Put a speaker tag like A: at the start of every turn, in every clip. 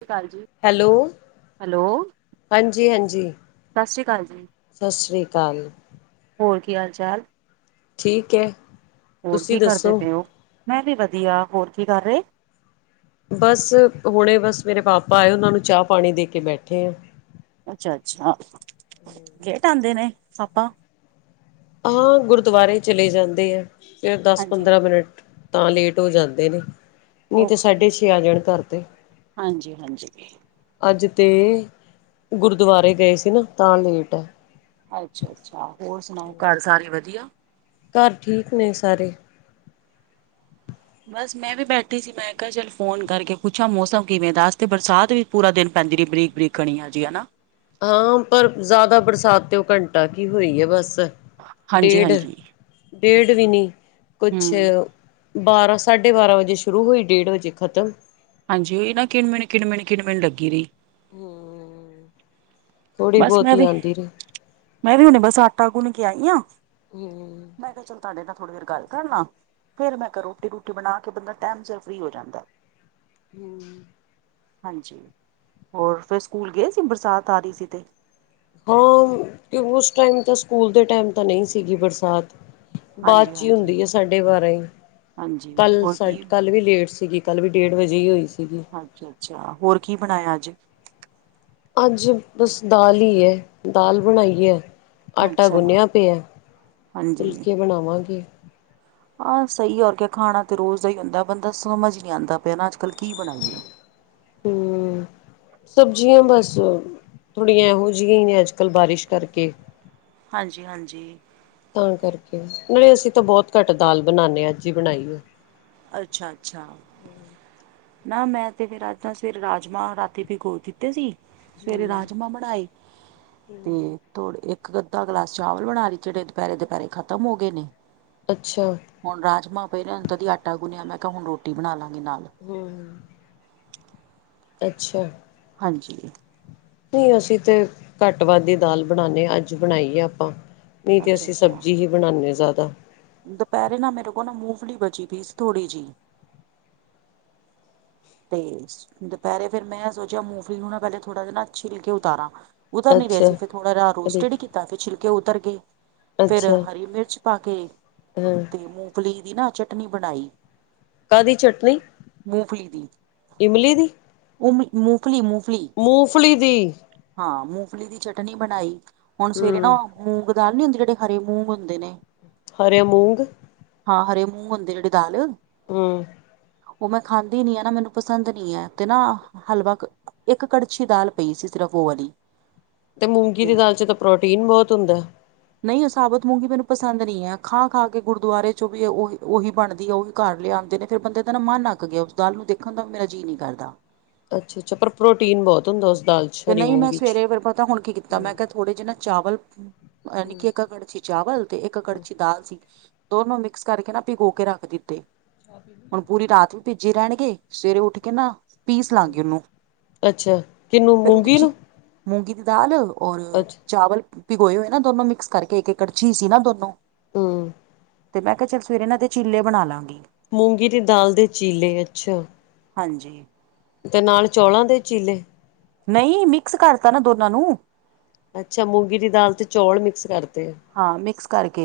A: ਸ਼ੀ ਕਾਲ ਜੀ।
B: Hello,
A: hello
B: ਹਾਂਜੀ-ਹਾਂਜੀ।
A: ਸਤਿ ਸ਼੍ਰੀ ਅਕਾਲ ਜੀ,
B: ਸਤ ਸ਼੍ਰੀ ਅਕਾਲ।
A: ਹੋਰ ਕੀ, ਹਾਲ-ਚਾਲ?
B: ਠੀਕ ਐ।
A: ਹੋਰ ਕੀ ਕਰਦੇ ਪਏ ਓ? ਮੈਂ ਵੀ ਵਧੀਆ। ਹੋਰ ਕੀ ਕਰ ਰਹੇ?
B: ਬਸ ਹੁਣੇ ਬਸ ਮੇਰੇ ਪਾਪਾ ਆਏ, ਓਨਾਂ ਨੂੰ ਚਾਹ-ਪਾਣੀ ਦੇਕੇ ਬੈਠੇ ਆਂ।
A: ਅੱਛਾ-ਅੱਛਾ, ਲੇਟ ਆੰਦੇ ਨੇ ਪਾਪਾ?
B: ਹਾਂ, ਗੁਰਦੁਆਰੇ ਚਲੇ ਜਾਂਦੇ ਐ, ਫਿਰ
A: ਹਾਂਜੀ,
B: ਦਸ-ਪੰਦਰਾਂ ਮਿਨਟ ਤਾਂ ਲੇਟ ਹੋ ਜਾਂਦੇ ਨੇ, ਨਹੀਂ ਤੇ ਸਾਢੇ -ਛੇ ਆ ਜਾਣ ਘਰ ਤੇ।
A: ਹਾਂਜੀ-ਹਾਂਜੀ।
B: ਅੱਜ ਤੇ, ਗੁਰਦੁਆਰੇ ਗਏ ਸੀ ਨਾ, ਤਾਂ ਲੇਟ ਐ।
A: ਅੱਛਾ-ਅੱਛਾ, ਹੋਰ ਸੁਣਾਓ, ਘਰ ਸਾਰੇ ਵਧੀਆ?
B: ਘਰ ਠੀਕ ਨੇ ਸਾਰੇ।
A: ਬਸ ਮੈਂ ਵੀ ਬੈਠੀ ਸੀ, ਮੈਂ ਕਿਹਾ ਚੱਲ ਫੋਨ ਕਰਕੇ ਪੁੱਛਾਂ ਮੌਸਮ ਕਿਵੇਂ ਦਾ? ਅੱਜ ਤੇ ਬਰਸਾਤ ਵੀ ਪੂਰਾ ਦਿਨ ਪੈਂਦੀ ਰਹੀ ਬਰੀਕ-ਬਰੀਕ ਕਣੀਆ ਜੀਆ ਨਾ।
B: ਹਾਂ, ਪਰ ਜਿਆਦਾ ਬਰਸਾਤ ਤੇ ਓਹ ਘੰਟਾ ਕੀ ਹੋਈ ਏ ਬਸ,
A: ਹਾਂਜੀ
B: ਡੇਢ
A: ਹਾਂਜੀ,
B: ਡੇੜ ਵੀ ਨੀ, ਕੁਛ
A: ਹੂੰ
B: ਬਾਰਾਂ, ਸਾਢੇ-ਬਾਰਾਂ ਵਜੇ ਸ਼ੁਰੂ ਹੋਈ, ਡੇਢ ਵਜੇ ਖ਼ਤਮ।
A: ਹਾਂਜੀ, ਏਨਾ ਕਿਣ-ਮਿਣ, ਕਿਣ-ਮਿਣ, ਕਿਣ-ਮਿੰਨ ਲੱਗੀ ਰਹੀ।
B: ਹੂੰ।
A: ਬਸ ਮੈਂ ਵੀ, ਮੈਂ ਵੀ ਹੁਨ ਬਸ, ਆਟਾ ਗੁੰਨਕੇ ਆਈ ਆਂ। ਮੈਂ ਕਿਹਾ ਚਲ ਤਾਡੇ ਨਾਲ, ਥੋੜ੍ਹੀ ਦੇਰ ਗੱਲ ਕਰਲਾਂ। ਫਿਰ ਮੈਂ ਕਿਹਾ, ਰੋਟੀ-ਰੂਟੀ ਬਣਾਕੇ ਬੰਦਾ ਟੈਮ ਸਿਰ ਫ੍ਰੀ ਹੋ ਜਾਂਦਾ।
B: ਹੂੰ।
A: ਹਾਂਜੀ, ਹੋਰ, ਫਿਰ ਸਕੂਲ ਗਏ ਸੀ ਬਰਸਾਤ ਆ ਰੀ, ਸੀ ਤੇ?
B: ਓ, ਕਿਉ, ਉਸ ਟੈਮ ਤੈ, ਸਕੂਲ ਦੇ ਟੈਮ ਤਾ ਨਹੀਂ ਸੀਂਗੀ ਬਰਸਾਤ।
A: ਹਾਂਜੀ
B: ਬਾਦ'ਚੀ
A: ਹਾਂਜੀ
B: ਹੁੰਦੀ ਏ ਸਾਡੇ ਬਾਰਾਂ ਈ,
A: ਹਾਂਜੀ
B: ਕੱਲ,
A: ਹੋਰ ਕੀ
B: ਸਾਡ--ਕੱਲ ਵੀ ਲੇਟ ਸੀਗੀ। ਕੱਲ੍ਹ ਵੀ ਡੇਢ ਵਜੇ ਈ ਹੋਈ ਸੀਗੀ।
A: ਅੱਛਾ ਅੱਛਾ, ਹੋਰ ਕੀ ਬਣਾਯਾ ਅੱਜ?
B: ਅੱਜ ਬਸ ਦਾਲ ਈ ਐ, ਦਾਲ ਬਣਾਈ ਐ। ਆਟਾ
A: ਅੱਛਾ
B: ਗੁੰਨਿਆ ਪਿਆ,
A: ਹਾਂਜੀ
B: ਫੁਲਕੇ ਬਣਾਵਾਂਗੇ।
A: ਆਹ ਸਹੀ ਔਰ ਕਿ ਖਾਣਾ ਤਾਂ ਰੋਜ਼ ਦਾ ਹੀ ਹੁੰਦਾ ਬੰਦਾ ਸਮਝ ਨਹੀ ਆਉਂਦਾ ਪਿਆ ਨਾ ਅੱਜ-ਕੱਲ ਕੀ ਬਣਾਈਏ।
B: ਹੂੰ। ਸਬਜ਼ੀਆਂ ਬਸ ਥੋੜੀਆਂ ਇਹੋ ਜਿਹੀਆਂ ਈ ਨੇ ਅੱਜ-ਕੱਲ੍ਹ ਬਾਰਿਸ਼ ਕਰਕੇ।
A: ਹਾਂਜੀ-ਹਾਂਜੀ।
B: ਤਾਂ ਕਰਕੇ ਨਈ ਅਸੀਂ ਤਾਂ ਬਹੁਤ ਘੱਟ ਦਾਲ ਬਣਾਨੇ ਆ, ਅੱਜ ਈ ਬਣਾਈ ਆ।
A: ਅੱਛਾ-ਅੱਛਾ ਨਾ ਮੈਂ ਤੇ ਫੇਰ ਅੱਜ ਸਵੇਰ ਰਾਜਮਾਂ ਰਾਤੀ ਵੀਗੋ ਦਿੱਤੇ ਸੀ। ਸਵੇਰੇ ਰਾਜਮਾਂ ਬਣਾਏ। ਹੂੰ। ਥੋੜੇ ਇੱਕ ਅੱਧਾ ਗਲਾਸ ਚਾਵਲ ਬਣਾ ਰਹੀ ਜਿਹੜ ਦੁਪਹਿਰੇ ਦੁਪਹਿਰੇ ਖਤਮ ਹੋ ਗਏ ਨੇ।
B: ਅੱਛਾ
A: ਹੁਣ ਰਾਜਮਾਂ ਪਏ ਨੇ [unintelligible] ਦੀ ਆਟਾ ਗੁੰਨਿਆ ਮੈਂ ਕਿਹਾ ਹੁਣ ਰੋਟੀ ਬਣਾ ਲਾਂਗੀ ਨਾਲ।
B: ਹੂੰ। ਅੱਛਾ
A: ਹਾਂਜੀ
B: ਨਈ ਅਸੀਂ ਤੇ ਘੱਟ ਵੱਧ ਈ ਦਾਲ ਬਣਾਨੇ ਅੱਜ ਬਣਾਈਏ ਆਪਾਂ। ਨਹੀਂ ਤੇ
A: ਅੱਛਾ
B: ਅਸੀਂ
A: ਅੱਛਾ
B: ਸਬਜ਼ੀ ਹੀ ਬਣਾਨੇ ਜ਼ਿਆਦਾ।
A: ਦੁਪਹਿਰੇ ਨਾ ਮੇਰੇ ਕੋਲ ਨਾ ਮੂਫਲੀ ਬਚੀ ਪਈ ਸੀ ਥੋੜ੍ਹੀ ਜਹੀ। ਤੇ, ਦੁਪੈਰੇ ਫੇਰ ਮੈਂ ਸੋਚੇਆ, ਮੂੰਫਲੀ ਨੂੰ ਨਾ ਪਹਿਲੇ ਥੋੜਾ ਜੇਆ ਨਾ ਛਿੱਲ ਕੇ ਉਤਾਰਾਂ। ਉਤਰ ਨੀ ਰਏ
B: ਅੱਛਾ
A: ਸੀ ਫਿਰ ਥੋੜਾ ਜਾ ਰੋਸਟਡ ਈ ਕੀਤਾ ਫਿਰ ਛਿਲਕੇ ਉਤਰ ਗਏ। ਫਿਰ
B: ਅੱਛਾ
A: ਹਰੀ ਮਿਰਚ ਪਾ ਕੇ
B: ਹਾਂ
A: ਤੇ ਮੂੰਗਫਲੀ ਦੀ ਨਾ ਚਟਨੀ ਬਣਾਈ।
B: ਕਾ ਦੀ ਚਟਨੀ ਇਮਲੀ ਦੀ
A: ਮੂਫਲੀ ਮੂਫਲੀ।
B: ਮੂੰਫਲੀ ਦੀ।
A: ਹਾਂ ਮੂੰਫਲੀ ਦੀ ਚਟਨੀ ਬਣਾਈ, ਹੁਣ ਸਵੇਰੇ
B: ਹਮ
A: ਨਾ ਮੂੰਗ ਦਾਲ ਨੀ ਹੁੰਦੇ ਜਿਹੜੇ ਹਰੇ ਮੂੰਗ ਹੁੰਦੇ ਨੇ।
B: ਹਰੇ ਮੂੰਗ।
A: ਹਾਂ ਹਰੇ ਮੂੰਹ ਹੁੰਦੇ ਜਿਹੜੇ ਦਾਲ
B: ਹੂੰ।
A: ਉਹ ਮੈਂ ਖਾਂਦੀ ਨੀ ਅ ਨਾ ਮੈਨੂੰ। ਪਸੰਦ ਨਈ ਐ ਤੇ ਨਾ ਹਲਵਾ, ਇੱਕ ਕੜਛੀ ਦਾਲ ਪਈ ਸੀ ਸਿਰਫ ਉਹ ਵਾਲੀ।
B: ਤੇ ਮੂੰਗੀ ਦੀ ਦਾਲ 'ਚ ਤਾਂ ਪ੍ਰੋਟੀਨ ਬਹੁਤ ਹੁੰਦਾ।
A: ਨਹੀਂ ਉਹ ਸਾਬਤ ਮੂੰਗੀ ਮੈਨੂੰ ਪਸੰਦ ਨਈ ਐ ਖਾ-ਖਾ ਕੇ ਗੁਰਦੁਆਰੇ ਚੋਂ ਵੀ ਉਹੀ ਉਹੀ ਬਣਦੀ ਹੈ ਉਹੀ। ਘਰ ਲਿਆਂਦੇ ਨੇ ਫਿਰ ਬੰਦੇ ਦਾ ਨਾ ਮਨ ਅੱਕ ਗਿਆ ਉਸ ਦਾਲ ਨੂੰ ਦੇਖਣ ਦਾ ਮੇਰਾ ਜੀਅ ਨਹੀਂ ਕਰਦਾ।
B: ਅੱਛਾ-ਅੱਛਾ! ਪਰ ਪ੍ਰੋਟੀਨ ਬਹੁਤ ਹੁੰਦਾ ਉਸ ਦਾਲ 'ਚ।
A: ਤੇ
B: ਹਰੀ
A: ਨਹੀਂ ਮੈਂ
B: ਮੂੰਗੀ ਚ
A: ਸਵੇਰੇ ਫਿਰ ਪਤਾ ਹੁਣ ਕੀ ਕੀਤਾ
B: ਹਮ
A: ਮੈਂ ਕਿਹਾ ਥੋੜੇ ਜਹੇ ਨਾ ਚਾਵਲ
B: ਹਮ
A: ਨਿੱੀ [unintelligible] ਇੱਕ ਕੜ ਚਾਵਲ ਤੇ ਇੱਕ ਕੜਛੀ ਦਾਲ ਸੀ ਦੋਨੋ ਮਿਕਸ ਕਰਕੇ ਨਾ ਭਿਗੋ ਕੇ ਰੱਖ ਦਿੱਤੇ। ਹੁਣ ਪੂਰੀ ਰਾਤ ਵੀ ਭਿਜੈ ਰਹਿਣਗੇ ਸਵੇਰੇ ਉੱਠ ਕੇ ਨਾ ਪੀਸ ਲਾਂਗੇ ਉਹਨੂੰ।
B: ਅੱਛਾ। ਕਿਹਨੂੰ
A: ਫਿਰ ਉਹਦੇ
B: ਮੂੰਗੀ
A: 'ਚ
B: ਨੂੰ
A: ਮੂੰਗੀ ਦੀ ਦਾਲ ਔਰ
B: ਅੱਛਾ
A: ਚਾਵਲ ਪਿਗੋਏ ਹੋਏ ਨਾ ਦੋਨੋ ਮਿਕਸ ਕਰਕੇ ਇੱਕ-ਇੱਕ ਕੜਛੀ ਸੀ ਨਾ ਦੋਨੋ।
B: ਹੂੰ।
A: ਤੇ ਮੈਂ ਕਿਹਾ ਚੱਲ ਸਵੇਰੇ ਇਹਦੇ ਨਾ ਚੀਲੇ ਬਣਾ ਲਾਂਗੀ।
B: ਮੂੰਗੀ ਦੀ ਦਾਲ ਦੇ ਚੀਲੇ ਅੱਛਾ।
A: ਹਾਂਜੀ।
B: ਤੇ ਨਾਲ, ਚੌਲਾਂ ਦੇ ਚੀਲੇ।
A: ਨਹੀਂ, ਮਿਕਸ ਕਰਤਾ ਨਾ ਦੋਨਾਂ ਨੂੰ।
B: ਅੱਛਾ, ਮੂੰਗੀ ਦੀ ਦਾਲ ਤੇ ਚੌਲ ਮਿਕਸ ਕਰਤੇ।
A: ਹਾਂ, ਮਿਕਸ ਕਰਕੇ।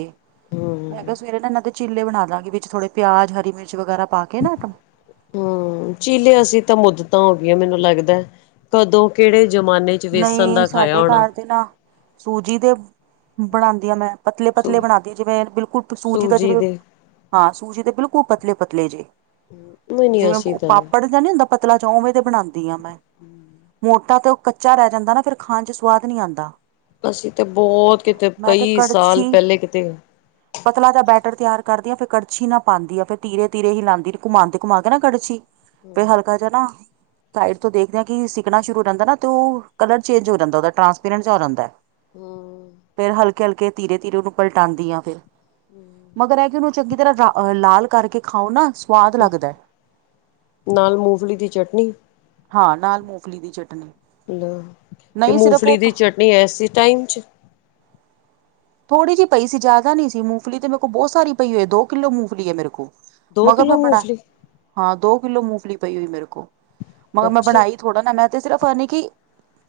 A: ਮੈਂ ਕਿਹਾ
B: ਹੂੰ
A: ਸਵੇਰੇ ਨਾ ਇਹਨਾਂ ਦੇ ਚੀੱਲੇ ਬਣਾਦਾਂਗੇ, ਵਿੱਚ ਥੋੜੇ ਪਿਆਜ, ਹਰੀ ਮਿਰਚ ਵਗੈਰਾ ਪਾਕੇ ਨਾ, ਟਮ
B: ਹੂੰ। ਹੂੰ, ਚੀਲੇ ਅਸੀਂ ਤਾਂ ਮੁੱਦਤਾਂ ਹੋ ਗਈਆਂ ਮੈਨੂੰ ਲੱਗਦਾ ਕਦੋਂ ਕਿਹੜੇ ਜਮਾਨੇ
A: ਨਹੀਂ ਸਾਡੇ ਘਰ ਤੇ ਨਾ ਸੂਜੀ ਦੇ ਬਣਾਦੀ ਆ ਮੈਂ। ਪਤਲੇ, ਪਤਲੇ
B: ਸੂ
A: ਬਣਾਂਦੀ ਜਿਵੇਂ, ਬਿਲਕੁਲ ਸੂਜੀ ਦਾ ਜਿਵੇਂ ਹਾਂ, ਸੂਜੀ ਦੇ ਬਿਲਕੁਲ ਪਤਲੇ-ਪਤਲੇ, ਜੇ
B: ਨਹੀਂ ਨਹੀਂ
A: ਜਿਵੇਂ
B: ਅਸੀਂ ਤਾਂ ਨਹੀਂ
A: ਪਾਪੜ ਨੀ ਹੁੰਦਾ ਪਤਲਾ ਚਵੇਂ ਤੇ ਬਣਾਉਂਦੀ ਆਂ ਮੈਂ ਮੋਟਾ ਤਾਂ ਕੱਚਾ ਰਹਿ ਜਾਂਦਾ ਨਾ, ਫ਼ਿਰ ਖਾਣ' ਚ ਸਵਾਦ ਨੀ ਆਂਦਾ।
B: ਅਸੀਂ ਤੇ ਬਹੁਤ ਕਿਤੇ, ਕਈ ਸਾਲ
A: ਕੜਛੀ
B: ਪਹਿਲੇ ਕਿਤੇ।
A: ਪਤਲਾ ਜਾ ਬੈਟਰ ਤਿਆਰ ਕਰਦੀ ਆਂ, ਫਿਰ ਕੜਛੀ ਨਾ ਪਾਂਦੀ ਆ, ਫਿਰ ਧੀਰੇ, ਧੀਰੇ ਹੀ ਹੀਲਾਂਦੀ, ਘੁਮਾਨ, ਘੁਮਾਕੇ ਨਾ ਕੜਛੀ ਫਿਰ ਹਲਕਾ ਜਿਹਾ ਨਾ ਸਾਈਡ ਤੋਂ ਦੇਖਦੇ ਆਂ, ਕਿ ਸਿੱਕਣਾ ਸ਼ੁਰੂ ਜਾਂਦਾ ਨਾ ਤ ਉਹ, ਕਲਰ ਚੇਂਜ ਹੋ ਜਾਂਦਾ ਉਹਦਾ, ਟਰਾਂਸਪੇਰੈਂਟ ਜਾ ਹੋ ਜਾਂਦਾ।
B: ਹੂੰ
A: ਫੇਰ ਹਲਕੇ-ਹਲਕੇ, ਧੀਰੇ-ਧੀਰੇ ਉਹਨੂੰ ਪਲਟਾਂਂਦੀ ਆ ਫਿਰ, ਮਗਰ ਇਹ ਕਿ, ਉਹਨੂੰ ਚੰਗੀ ਤਰ੍ਹਾਂ ਲਾਲ ਕਰਕੇ ਖਾਓ ਨਾ ਸਵਾਦ ਲੱਗਦੈ।
B: ਨਾਲ ਮੂੰਗਫਲੀ ਦੀ ਚਟਨੀ
A: ਹਾਂ, ਨਾਲ ਮੂੰਗਫਲੀ ਦੀ ਚਟਨੀ।
B: ਤੇ,
A: ਨਹੀਂ ਸਿਰਫ
B: ਮੂਫਲੀ
A: ਉਹ
B: ਦੀ ਚਟਨੀ ਐਸੀ ਟਾਈਮ'ਚ?
A: ਥੋੜੀ ਜਿਹੀ ਪਈ ਸੀ, ਜ਼ਿਆਦਾ ਨਹੀਂ ਸੀ, ਮੂੰਫਲੀ ਤੇ ਮੇਰੇ ਕੋਲ ਬਹੁਤ ਸਾਰੀ ਪਈ ਹੋਈ ਐ, ਦੋ-ਕਿੱਲੋ ਮੂੰਗਫਲੀ ਹੈ ਮੇਰੇ ਕੋਲ।
B: ਦੋ
A: ਮਗਰ
B: ਕਿੱਲੋ
A: ਮੈਂ
B: ਮੂੰਗਫਲੀ
A: ਬਣਾ--ਹਾਂ, ਦੋ-ਕਿੱਲੋ ਮੂਫਲੀ ਪਈ ਹੋਈ ਮੇਰੇ ਕੋਲ, ਮਗਰ ਮੈਂ
B: ਅੱਛਾ
A: ਬਣਾਈ ਥੋੜਾ ਨਾ, ਮੈਂ ਤੇ ਸਿਰਫ ਅ, ਨੀ, ਕਿ,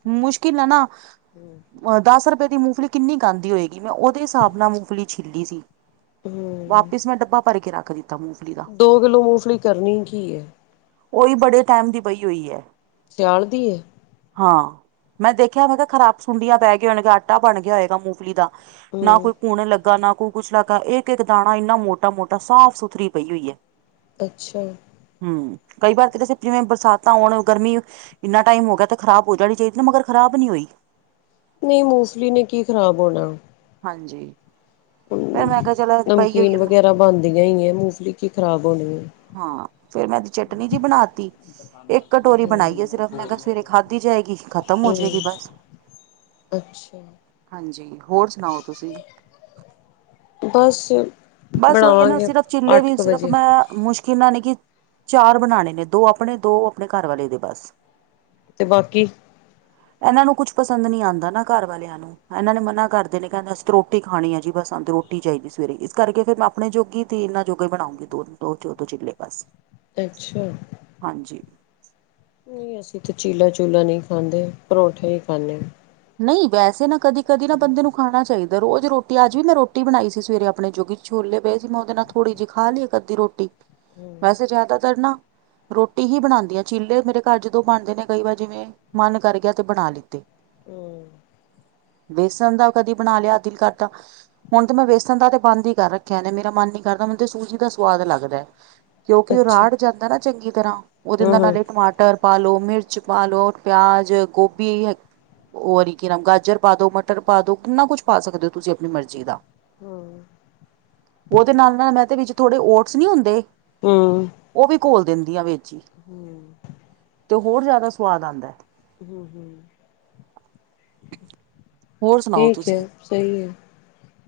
A: ਮੁਸ਼ਕਿਲ ਆ ਨਾ
B: [unintelligible]
A: ਅ ਦੱਸ ਰੁਪਏ ਦੀ ਮੂਫਲੀ ਕਿੰਨੀ ਕ ਆਂਦੀ ਹੋਏਗੀ, ਮੈਂ ਉਹਦੇ ਹਿਸਾਬ ਨਾਲ ਮੂਫਲੀ ਛਿੱਲੀ ਸੀ।
B: ਹੂ,
A: ਵਾਪੀਸ ਮੈਂ ਡੱਬਾ ਭਰਕੇ ਰੱਖ ਦਿੱਤਾ ਮੂੰਹ
B: ਦੋ-ਕਿੱਲੋ ਮੂਫਲੀ ਕਰਨੀ ਕੀ, ਏ?
A: ਉਹੀ ਬੜੇ ਟਾਈਮ ਦੀ ਪਈ ਹੋਈ ਹੈ।
B: ਸਿਆਲ ਦੀ ਏ?
A: ਹਾਂ, ਮੈਂ ਦੇਖਿਆ, ਮੈਂ ਕਿਹਾ ਖ਼ਰਾਬ ਸੁੰਡੀਆਂ ਪੈਗੀਆ ਹੋਣ ਆਟਾ ਬਣਗਿਆ ਹੋਏਗਾ ਮੂੰਫਲੀ ਦਾ। ਨਾ ਕੋਈ
B: ਹੂੰ
A: ਭੂਣ ਲੱਗਾ, ਨਾ ਕੋਈ ਕੁਛ ਲੱਗਾ, ਇੱਕ-ਇੱਕ ਦਾਣਾ ਇੰਨਾ ਮੋਟਾ-ਮੋਟਾ, ਸਾਫ-ਸੁਥਰੀ ਪਈ ਹੋਈ ਹੈ।
B: ਅੱਛਾ।
A: ਹੂੰ, ਕਈ ਵਾਰ ਤ ਦਸੇ, ਜਿਵੇਂ ਬਰਸਾਤਾਂ ਹੋਣ, ਗਰਮੀ ਇੰਨਾ ਟਾਈਮ ਹੋ ਗਿਆ ਤੇ ਖ਼ਰਾਬ ਹੋ ਜਾਣੀ ਚਾਹੀਦੀ ਨਾ, ਮਗਰ ਖਰਾਬ ਨੀ ਹੋਈ।
B: ਨਹੀਂ, ਮੂਫਲੀ ਨੇ, ਕੀ ਖ਼ਰਾਬ ਹੋਣਾ।
A: ਹਾਂਜੀ। ਫੇਰ
B: ਹੂੰ,
A: ਮੈਂ ਕਿਹਾ ਚਲੋ ਪਈ ਹੋਈ
B: ਨਮਕੀਨ
A: ਆ ਮੈਂ
B: ਵਗੈਰਾ ਬਣਦੀਆਂ ਹੀ ਹੈ, ਮੂਫਲੀ ਕੀ ਖ਼ਰਾਬ ਹੋਣੀ ਹੈ।
A: ਹਾਂ, ਫਿਰ ਮੈਂ ਇਹਦੀ ਚਟਨੀ ਜਿਹੀ ਬਣਾਤੀ। ਇੱਕ ਕਟੋਰੀ ਬਣਾਈ ਹੈ ਸਿਰਫ਼, ਮੈਂ ਕਿਹਾ ਸਵੇਰੇ ਖਾਧੀ ਜਾਏਗੀ, ਫਿਰ ਖ਼ਤਮ ਹੋਜੇਗੀ
B: ਹੂੰ
A: ਬਸ।
B: ਅੱਛਾ।
A: ਹਾਂਜੀ, ਹੋਰ ਸੁਣਾਓ ਤੁਸੀ?
B: ਬਸ
A: ਬਸ ਉਹੀਏ ਨਾ
B: ਬਣਾਵਾਂਗੇ
A: ਸਿਰਫ਼ ਚਿੱੱਲੇ
B: ਅੱਠ
A: ਵੀ,
B: ਕੁ
A: ਸਿਰਫ
B: ਵਜੇ
A: ਮੈਂ ਮੁਸ਼ਕਿਲ ਨਾਲ ਨ ਕੀ, ਚਾਰ ਬਣਾਣੇ ਨੇ, ਦੋ ਆਪਣੇ, ਦੋ ਆਪਣੇ ਘਰਵਾਲੇ ਦੇ ਬਸ।
B: ਤੇ ਬਾਕੀ?
A: ਇਹਨਾਂ ਨੂੰ ਕੁਛ ਪਸੰਦ ਨਹੀਂ ਆਂਦਾ ਨਾ, ਘਰ ਵਾਲਿਆਂ ਨੂੰ। ਇਹਨਾਂ ਨੇ ਮਨਾ ਕਰਦੇ ਨੇ, ਕਹਿੰਦੇ ਅਸੀਂ ਤਾਂ ਰੋਟੀ ਖਾਣੀ ਆ ਜੀ ਬਸ, ਸਾੰਨੁ ਤਾ ਰੋਟੀ ਚਾਹੀਦੀ ਸਵੇਰੇ। ਕਰਕੇ ਫਿਰ ਮੈਂ ਆਪਣੇ ਜੋਗੀ, ਤੇ ਇਹਨਾਂ ਜੋਗੇ ਬਣਾਉਂਗੀ, ਦੋ, ਦੋੋ ਦੋ ਚਿੱਲੇ ਬਸ।
B: ਅੱਛਾ।
A: ਹਾਂਜੀ।
B: ਨਹੀਂ ਅਸੀਂ ਤਾਂ ਚੀਲਾ ਚੂਲਾ ਨਹੀਂ ਖਾਂਦੇ ਪਰੌਂਠੇ ਹੀ ਖਾਂਦੇ ਹਾਂ।
A: ਨਹੀਂ ਵੈਸੇ ਨਾ ਕਦੀ ਕਦੀ ਨਾ ਬੰਦੇ ਨੂੰ ਖਾਣਾ ਚਾਹੀਦਾ। ਤੇ ਰੋਜ਼ ਰੋਟੀ ਅੱਜ ਵੀ ਮੈਂ ਰੋਟੀ ਰੋਜ ਰੋਟੀ ਅੱਜ ਵੀ ਰੋਟੀ ਬਣਾਈ ਸੀ ਸਵੇਰੇ ਆਪਣੇ ਜੋਗੀ ਚ ਛੋਲੇ ਪਏ ਸੀ ਮੈਂ ਉਹਦੇ ਨਾਲ ਖਾ ਲਈ ਇੱਕ ਅੱਧੀ ਰੋਟੀ
B: ਹੂੰ
A: ਵੈਸੇ ਜ਼ਿਆਦਾ ਤਰ ਨਾ ਰੋਟੀ ਹੀ ਬਣਾਉਂਦੀ ਆ ਚੀਲੇ ਮੇਰੇ ਘਰ ਜਦੋਂ ਬਣਦੇ ਨੇ ਕਈ ਵਾਰ ਜਿਵੇਂ ਮਨ ਕਰ ਗਿਆ ਤੇ ਬਣਾ ਲਿੱਤੇ
B: ਹਮ
A: ਬੇਸਨ ਦਾ ਕਦੀ ਬਣਾ ਲਿਆ ਦਿਲ ਕਰਦਾ ਹੁਣ ਤੇ ਮੈਂ ਵੇਸਣ ਦਾ ਤੇ ਬੰਦ ਹੀ ਹੁਣ ਤੇ ਮੈਂ ਬੇਸਣ ਦਾ ਬੰਦ ਕਰ ਰੱਖਿਆ ਮੇਰਾ ਮਨ ਨੀ ਕਰਦਾ ਮੈਨੂੰ ਤੇ ਸੂਜੀ ਦਾ ਸਵਾਦ ਲੱਗਦਾ ਹੈ ਕਿਉਂਕਿ ਉਹ
B: ਅੱਛਾ
A: ਰਾੜ ਜਾਂਦਾ ਨਾ ਚੰਗੀ ਤਰ੍ਹਾਂ ਉਹਦੇ ਦਾ
B: ਹਾਂ
A: ਨਾਲ
B: ਹਾਂ
A: ਨਾਲੇ ਟਮਾਟਰ ਪਾ ਲਓ ਮਿਰਚ ਪਾ ਲਓ ਪਿਆਜ ਗੋਭੀ ਉਹਰ ਕੀ ਨ ਗਾਜਰ ਪਾ ਦੋ ਗਾਜਰ ਪਾ ਦੋ ਮਟਰ ਪਾ ਦੋ ਕਿੰਨਾ ਕੁਛ ਪਾ ਸਕਦੇ ਹੋ ਤੁਸੀਂ ਆਪਣੀ ਮਰਜ਼ੀ ਦਾ
B: [inaudible]
A: ਉਹਦੇ ਨਾਲ ਮੈਂ ਤੇ ਵਿੱਚ ਥੋੜੇ ਓਟਸ ਨੀ ਹੁੰਦੇ
B: ਹਮ
A: ਉਹ ਵੀ ਘੋਲ ਦਿੰਦੀ ਆ ਵਿੱਚ ਹੀ
B: ਹਮ
A: ਤੇ ਹੋਰ ਜ਼ਿਆਦਾ ਸੁਵਾਦ ਆਉਦਾ ਹੈ
B: ਹਮ ਹਮ
A: ਹੋਰ ਸੁਣਾਓ
B: ਠੀਕ ਹੈ
A: ਤੁਸੀਂ?
B: ਸਹੀ ਹੈ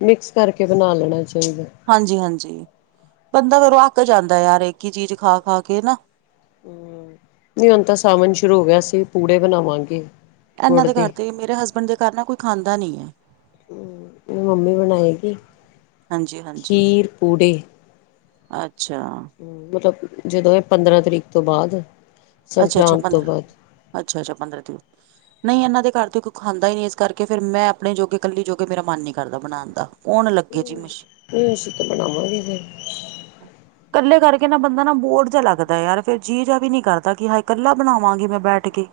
B: ਮਿਕਸ ਕਰਕੇ ਬਣਾ ਲੈਣਾ ਚਾਹੀਦਾ
A: ਹਾਂਜੀ ਹਾਂਜੀ ਬੰਦਾ ਫੇਰੋਂ ਅੱਕ ਜਾਂਦਾ ਯਾਰ ਇੱਕ ਹੀ ਚੀਜ਼ ਖਾ ਖਾ ਕੇ ਨਾ
B: ਨ ਹੁਣ ਤਾਂ ਸਾਵਣ ਸ਼ੁਰੂ ਹੋ ਗਿਆ ਅਸੀਂ ਵੀ ਪੂੜੇ ਬਣਾਵਾਂਗੇ
A: ਇਹਨਾਂ ਦੇ ਘਰ ਤੇ ਮੇਰੇ ਹਸਬੈਂਡ ਦੇ ਘਰ ਨਾ ਕੋਈ ਖਾਂਦਾ ਨੀ ਆ
B: ਮੰਮੀ ਬਣਾਏਗੀ
A: ਹਾਂਜੀ-ਹਾਂਜੀ।
B: ਖੀਰ ਪੂੜੇ
A: ਅੱਛਾ
B: ਮਤਲਬ ਜਦੋਂ ਇਹ ਪੰਦਰਾਂ ਤਰੀਕ ਤੋਂ ਬਾਅਦ
A: ਅੱਛਾ ਅੱਛਾ
B: ਸੰਕਰਾਂਤ ਤੋਂ
A: ਪੰਦਰਾਂ
B: ਬਾਅਦ
A: ਅੱਛਾ ਅੱਛਾ ਪੰਦਰਾਂ ਤਰੀਕ ਨਹੀਂ ਇਹਨਾਂ ਦੇ ਘਰ ਤੇ ਕੋਈ ਖਾਂਦਾ ਹੀ ਨਹੀਂ ਇਸ ਕਰਕੇ ਫ਼ਿਰ ਨਹੀਂ ਇਹਨਾਂ ਦੇ ਘਰ ਕੋਈ ਖਾਂਦਾ ਨਹੀਂ ਇਸ ਕਰਕੇ ਮੈਂ ਆਪਣੇ ਜੋਗੇ ਇਕੱਲੀ ਜੋਗੇ ਮੇਰਾ ਮਨ ਨੀ ਘਰ ਦਾ ਬਣਾਉਣ ਦਾ ਕ ਦਾ ਕੌਣ ਲੱਗੇ ਜੀ ਮਸ਼ੀਨ
B: ਨਹੀਂ ਅਸੀਂ ਤੇ ਬਣਾਵਾਂਗੇ ਫੇਰ [inaudible]
A: ਇਕੱਲੇ ਕਰਕੇ ਨਾ ਬੰਦਾ ਨਾ ਬੋਰ ਜੇਹਾ ਲੱਗਦਾ ਯਾਰ ਫਿਰ ਜੀਅ ਜਿਹਾ ਵੀ ਨਹੀਂ ਕਰਦਾ ਕਿ ਹਾਏ ਇਕੱਲਾ ਬਣਾਵਾਂਗੀ ਮੈਂ ਬੈਠ ਕੇ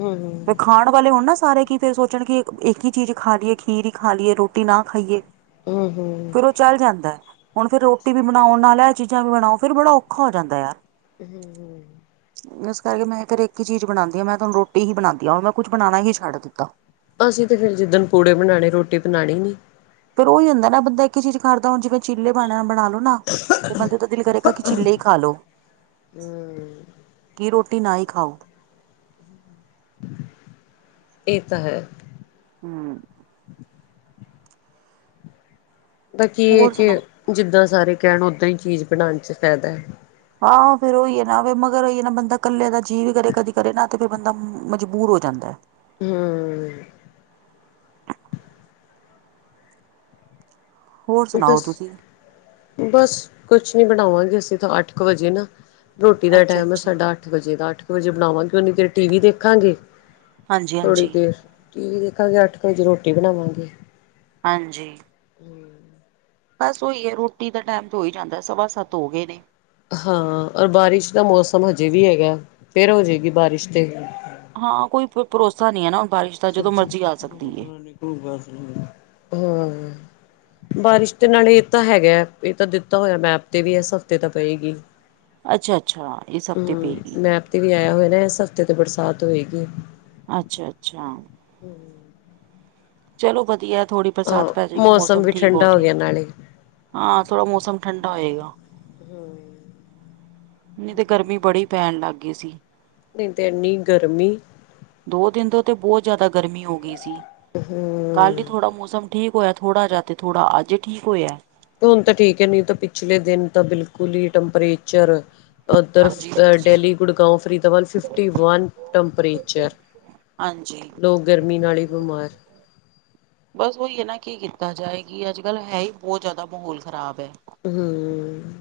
B: ਹੂੰ
A: ਤੇ
B: ਹੂੰ
A: ਖਾਣਾ ਵਾਲੇ ਹੋੁਣ ਨਾ ਸਾਰੇ ਕਿ ਫਿਰ ਅਕਲ ਵਾਲੇ ਹੋਣ ਨਾ ਸਾਰੇ ਸੋਚਣ ਕੇ ਇੱਕ ਹੀ ਚੀਜ਼ ਖਾ ਲਈਏ ਖੀਰ ਹੀ ਖਾ ਲਈਏ ਰੋਟੀ ਨਾ ਖਾਈਏ
B: ਹਮ ਹਮ
A: ਫਿਰ ਉਹ ਚੱਲ ਜਾਂਦਾ ਹੁਣ ਫਿਰ ਰੋਟੀ ਵੀ ਚਲ ਜਾਂਦਾ ਹ ਰੋਟੀ ਵੀ ਬਣਾਓ ਨਾਲ ਇਹ ਚੀਜ਼ਾਂ ਵੀ ਬਣਾਓ ਫੇਰ ਬੜਾ ਔਖਾ ਹੋ ਜਾਂਦਾ ਯਾਰ
B: ਹਮ ਹਮ
A: ਇਸ ਕਰਕੇ ਮੈਂ ਫਰ ਇੱਕ ਚੀਜ਼ ਇਸ ਕਰਕੇ ਮੈਂ ਇੱਕ ਹੀ ਚੀਜ਼ ਬਣਾਉਂਦੀ ਆ ਮੈਂ ਤਾਂ ਹੁਣ ਰੋਟੀ ਹੀ ਬਣਾਉਦੀ ਹ ਮੈਂ ਕੁਝ ਬਣਾਉਣਾ ਹੀ ਛੱਡ ਦਿੱਤਾ
B: ਅਸੀਂ ਤੇ ਫੇਰ ਜਿੱਦਣ ਪੂੜੇ ਬਣਾਉਣੇ ਰੋਟੀ ਬਣਾਉਣੀ ਨੀ
A: ਫੇਰ ਉਹੀ ਹੁੰਦਾ ਨਾ ਬੰਦਾ ਇੱਕ ਹੀ ਚੀਜ਼ ਕਰਦਾ ਹੁਣ ਜਿਵੇਂ ਚੀਲੇ ਬਣਾ ਲਓ ਨਾ ਤੇ ਬੰਦੇ ਤਾਂ ਦਿਲ ਕਰੇ ਕਿ ਚਿੱਲੇ ਹੀ ਖਾ ਲਓ ਕੀ ਰੋਟੀ ਨਾ ਹੀ ਖਾਓ
B: ਇਹ ਤਾਂ ਹੈ
A: ਹਮ
B: ਤਾਂ ਕੀ ਹੈ
A: ਹੋਰ
B: ਕਿ
A: ਸੁਣਾ
B: ਜਿੱਦਾਂ ਸਾਰੇ ਕਹਿਣ ਓਦਾਂ ਹੀ ਚੀਜ਼ ਬਣਾਉਣ ਚ ਫਾਇਦਾ ਹੈ
A: ਹਾਂ ਫੇਰ ਉਹੀ ਹੈ ਨਾ ਮਗਰ ਹੀ ਹੈ ਨਾ ਬੰਦਾ ਇਕੱਲੇ ਦਾ ਜੀਅ ਵੀ ਕਰੇ ਨਾ ਕਦੀ ਕਦੇ ਨਾ ਫਿਰ ਬੰਦਾ ਮਜਬੂਰ ਹੋ ਜਾਂਦਾ
B: ਹਮ
A: ਹੋਰ ਸੁਣਾਓ
B: ਦੱਸ
A: ਤੁਸੀਂ
B: ਬਸ ਕੁਛ ਨੀ ਬਣਾਵਾਂਗੇ ਅਸੀਂ ਤਾਂ ਅੱਠ ਕੁ ਵਜੇ ਨਾ ਰੋਟੀ ਦਾ
A: ਅੱਛਾ
B: ਟਾਈਮ
A: ਅੱਛਾ
B: ਸਾਡਾ ਅੱਠ ਵਜੇ ਦਾ ਅੱਠ ਕੁ ਵਜੇ ਬਣਾਵਾਂਗੇ ਫੇਰ ਉਨੀ ਦੇਰ ਟੀ ਵੀ ਦੇਖਾਂਗੇ
A: ਹਾਂਜੀ
B: ਥੋੜ੍ਹੀ
A: ਹਾਂਜੀ
B: ਦੇਰ ਟੀ ਵੀ ਦੇਖਾਂਗੇ ਅੱਠ ਵਜੇ ਰੋਟੀ ਬਣਾਵਾਂਗੇ
A: ਹਾਂਜੀ
B: ਹਮ
A: ਬਸ ਉਹੀ ਹੈ। ਰੋਟੀ ਦਾ ਟਾਈਮ ਤੇ ਹੀ ਜਾਦਾ ਸਵਾ ਸੱਤ ਹੋ ਗਏ ਨੇ
B: ਹਾਂ ਔਰ ਬਾਰਿਸ਼ ਦਾ ਮੌਸਮ ਹਜੇ ਵੀ ਹੈਗਾ ਫਿਰ ਹੋ ਜਾਏਗੀ ਬਾਰਿਸ਼ ਤੇ
A: ਹਾਂ ਕੋਈ ਭਰੋਸਾ ਨਹੀ ਹੈ। ਨਾ ਹੁਣ ਬਾਰਿਸ਼ ਦਾ ਜਦੋਂ ਮਰਜ਼ੀ ਆ ਸਕਦੀ
B: ਬਸ ਹਾ- ਬਾਰਿਸ਼ ਦੇ ਨਾਲ ਇਹ ਤਾਂ ਹੈਗਾ ਇਹ ਤਾਂ ਦਿਤਾ ਹੋਇਆ ਮੈਪ ਤੇ ਵੀ ਇਸ ਹਫ਼ਤੇ ਤਾਂ ਪਏਗੀ।
A: ਅਛਾ- ਅਛਾ ਇਹ ਹਫ਼ਤੇ
B: ਹਮ
A: ਪਏਗੀ
B: ਮੈਪ ਤੇ ਵੀ ਆਇਆ ਹੋਇਆ ਨਾ ਇਸ ਹਫ਼ਤੇ ' ਬਰਸਾਤ ਹੋਏਗੀ।
A: ਅਛਾ- ਅਛਾ-
B: ਹੂੰ -
A: ਚਲੋ ਵਧੀਆ ਥੋੜ੍ਹੀ ਬਰਸਾਤ ਪੈ ਜਾਏਗੀ ਮੌਸਮ
B: ਵੀ
A: ਠੀਕ ਹੋ
B: ਠੰਡਾ
A: ਜਾਏ।
B: ਗਿਆ ਨਾਲੇ
A: ਹਾਂ ਥੋੜਾ ਮੌਸਮ ਠੰਡਾ ਹੋਏਗਾ।
B: ਹੂੰ -
A: ਨਹੀ ਤੇ ਗਰਮੀ ਬੜੀ ਪੈਣ ਲੱਗ ਗਈ ਸੀ।
B: ਨਹੀ ਤਾਂ ਇਨੀ ਗਰਮੀ
A: ਦੋ ਦਿਨ ਤੋਂ ਤੇ ਬਹੁਤ ਜ਼ਿਆਦਾ ਗਰਮੀ ਹੋ ਗਈ ਸੀ ਕੱਲ
B: ਹਮ
A: ਹੀ ਥੋੜ੍ਹਾ ਮੌਸਮ ਠੀਕ ਹੋਇਆਥੜ੍ਹਾ ਜਾਥੋੜ੍ਹਾ ਅਜ ਠੀਕ ਹੋਇਆ
B: ਹੁਣ ਤਾਂ ਠੀਕ ਹੈ। ਨਹੀ ਤਾਂ ਪਿਛਲੇ ਦਿਨ ਤਾਂ ਬਿਲਕੁਲ ਹੀ ਟੈਂਪਰੇਚਰ ਉਧਰ
A: ਹਾਂਜੀ ਹਾਂਜੀ
B: Delhi Gurgaon Faridabad fifty one temperature
A: ਹਾਂਜੀ-
B: ਲੋਗ ਗਰਮੀ ਨਾਲ ਹੀ ਬਿਮਾਰ
A: ਬਸ ਉਹੀ ਹੈ। ਨਾ ਕੀ ਕੀਤਾ ਜਾਏਗੀ ਅਜ ਕਲ ਹੈ। ਹੀ ਬਹੁਤ ਜ਼ਿਆਦਾ ਮਾਹੌਲ ਖ਼ਰਾਬ ਹੈ।
B: ਹੂੰ -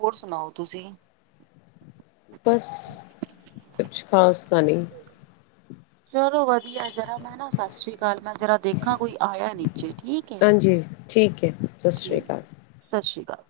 A: ਹੋਰ ਸੁਣਾਓ ਤੁਸੀ
B: ਬਸ ਕੁਛ ਖਾਸ ਤਾਂ ਨਹੀ-
A: ਚਲੋ ਵਧੀਆ ਜਰਾ ਮੈ ਨਾ ਸਤਿ ਸ੍ਰੀ ਅਕਾਲ ਮੈ ਜਰਾ ਦੇਖਾ ਕੋਈ ਆਇਆ ਨੀਚੇ ਠੀਕ ਹੈ।
B: ਹਾਂਜੀ ਠੀਕ ਹੈ ਸਤਿ ਸ਼੍ਰੀ
A: ਠੀਕ
B: ਅਕਾਲ
A: ਸਤਿ ਸ੍ਰੀ ਅਕਾਲ।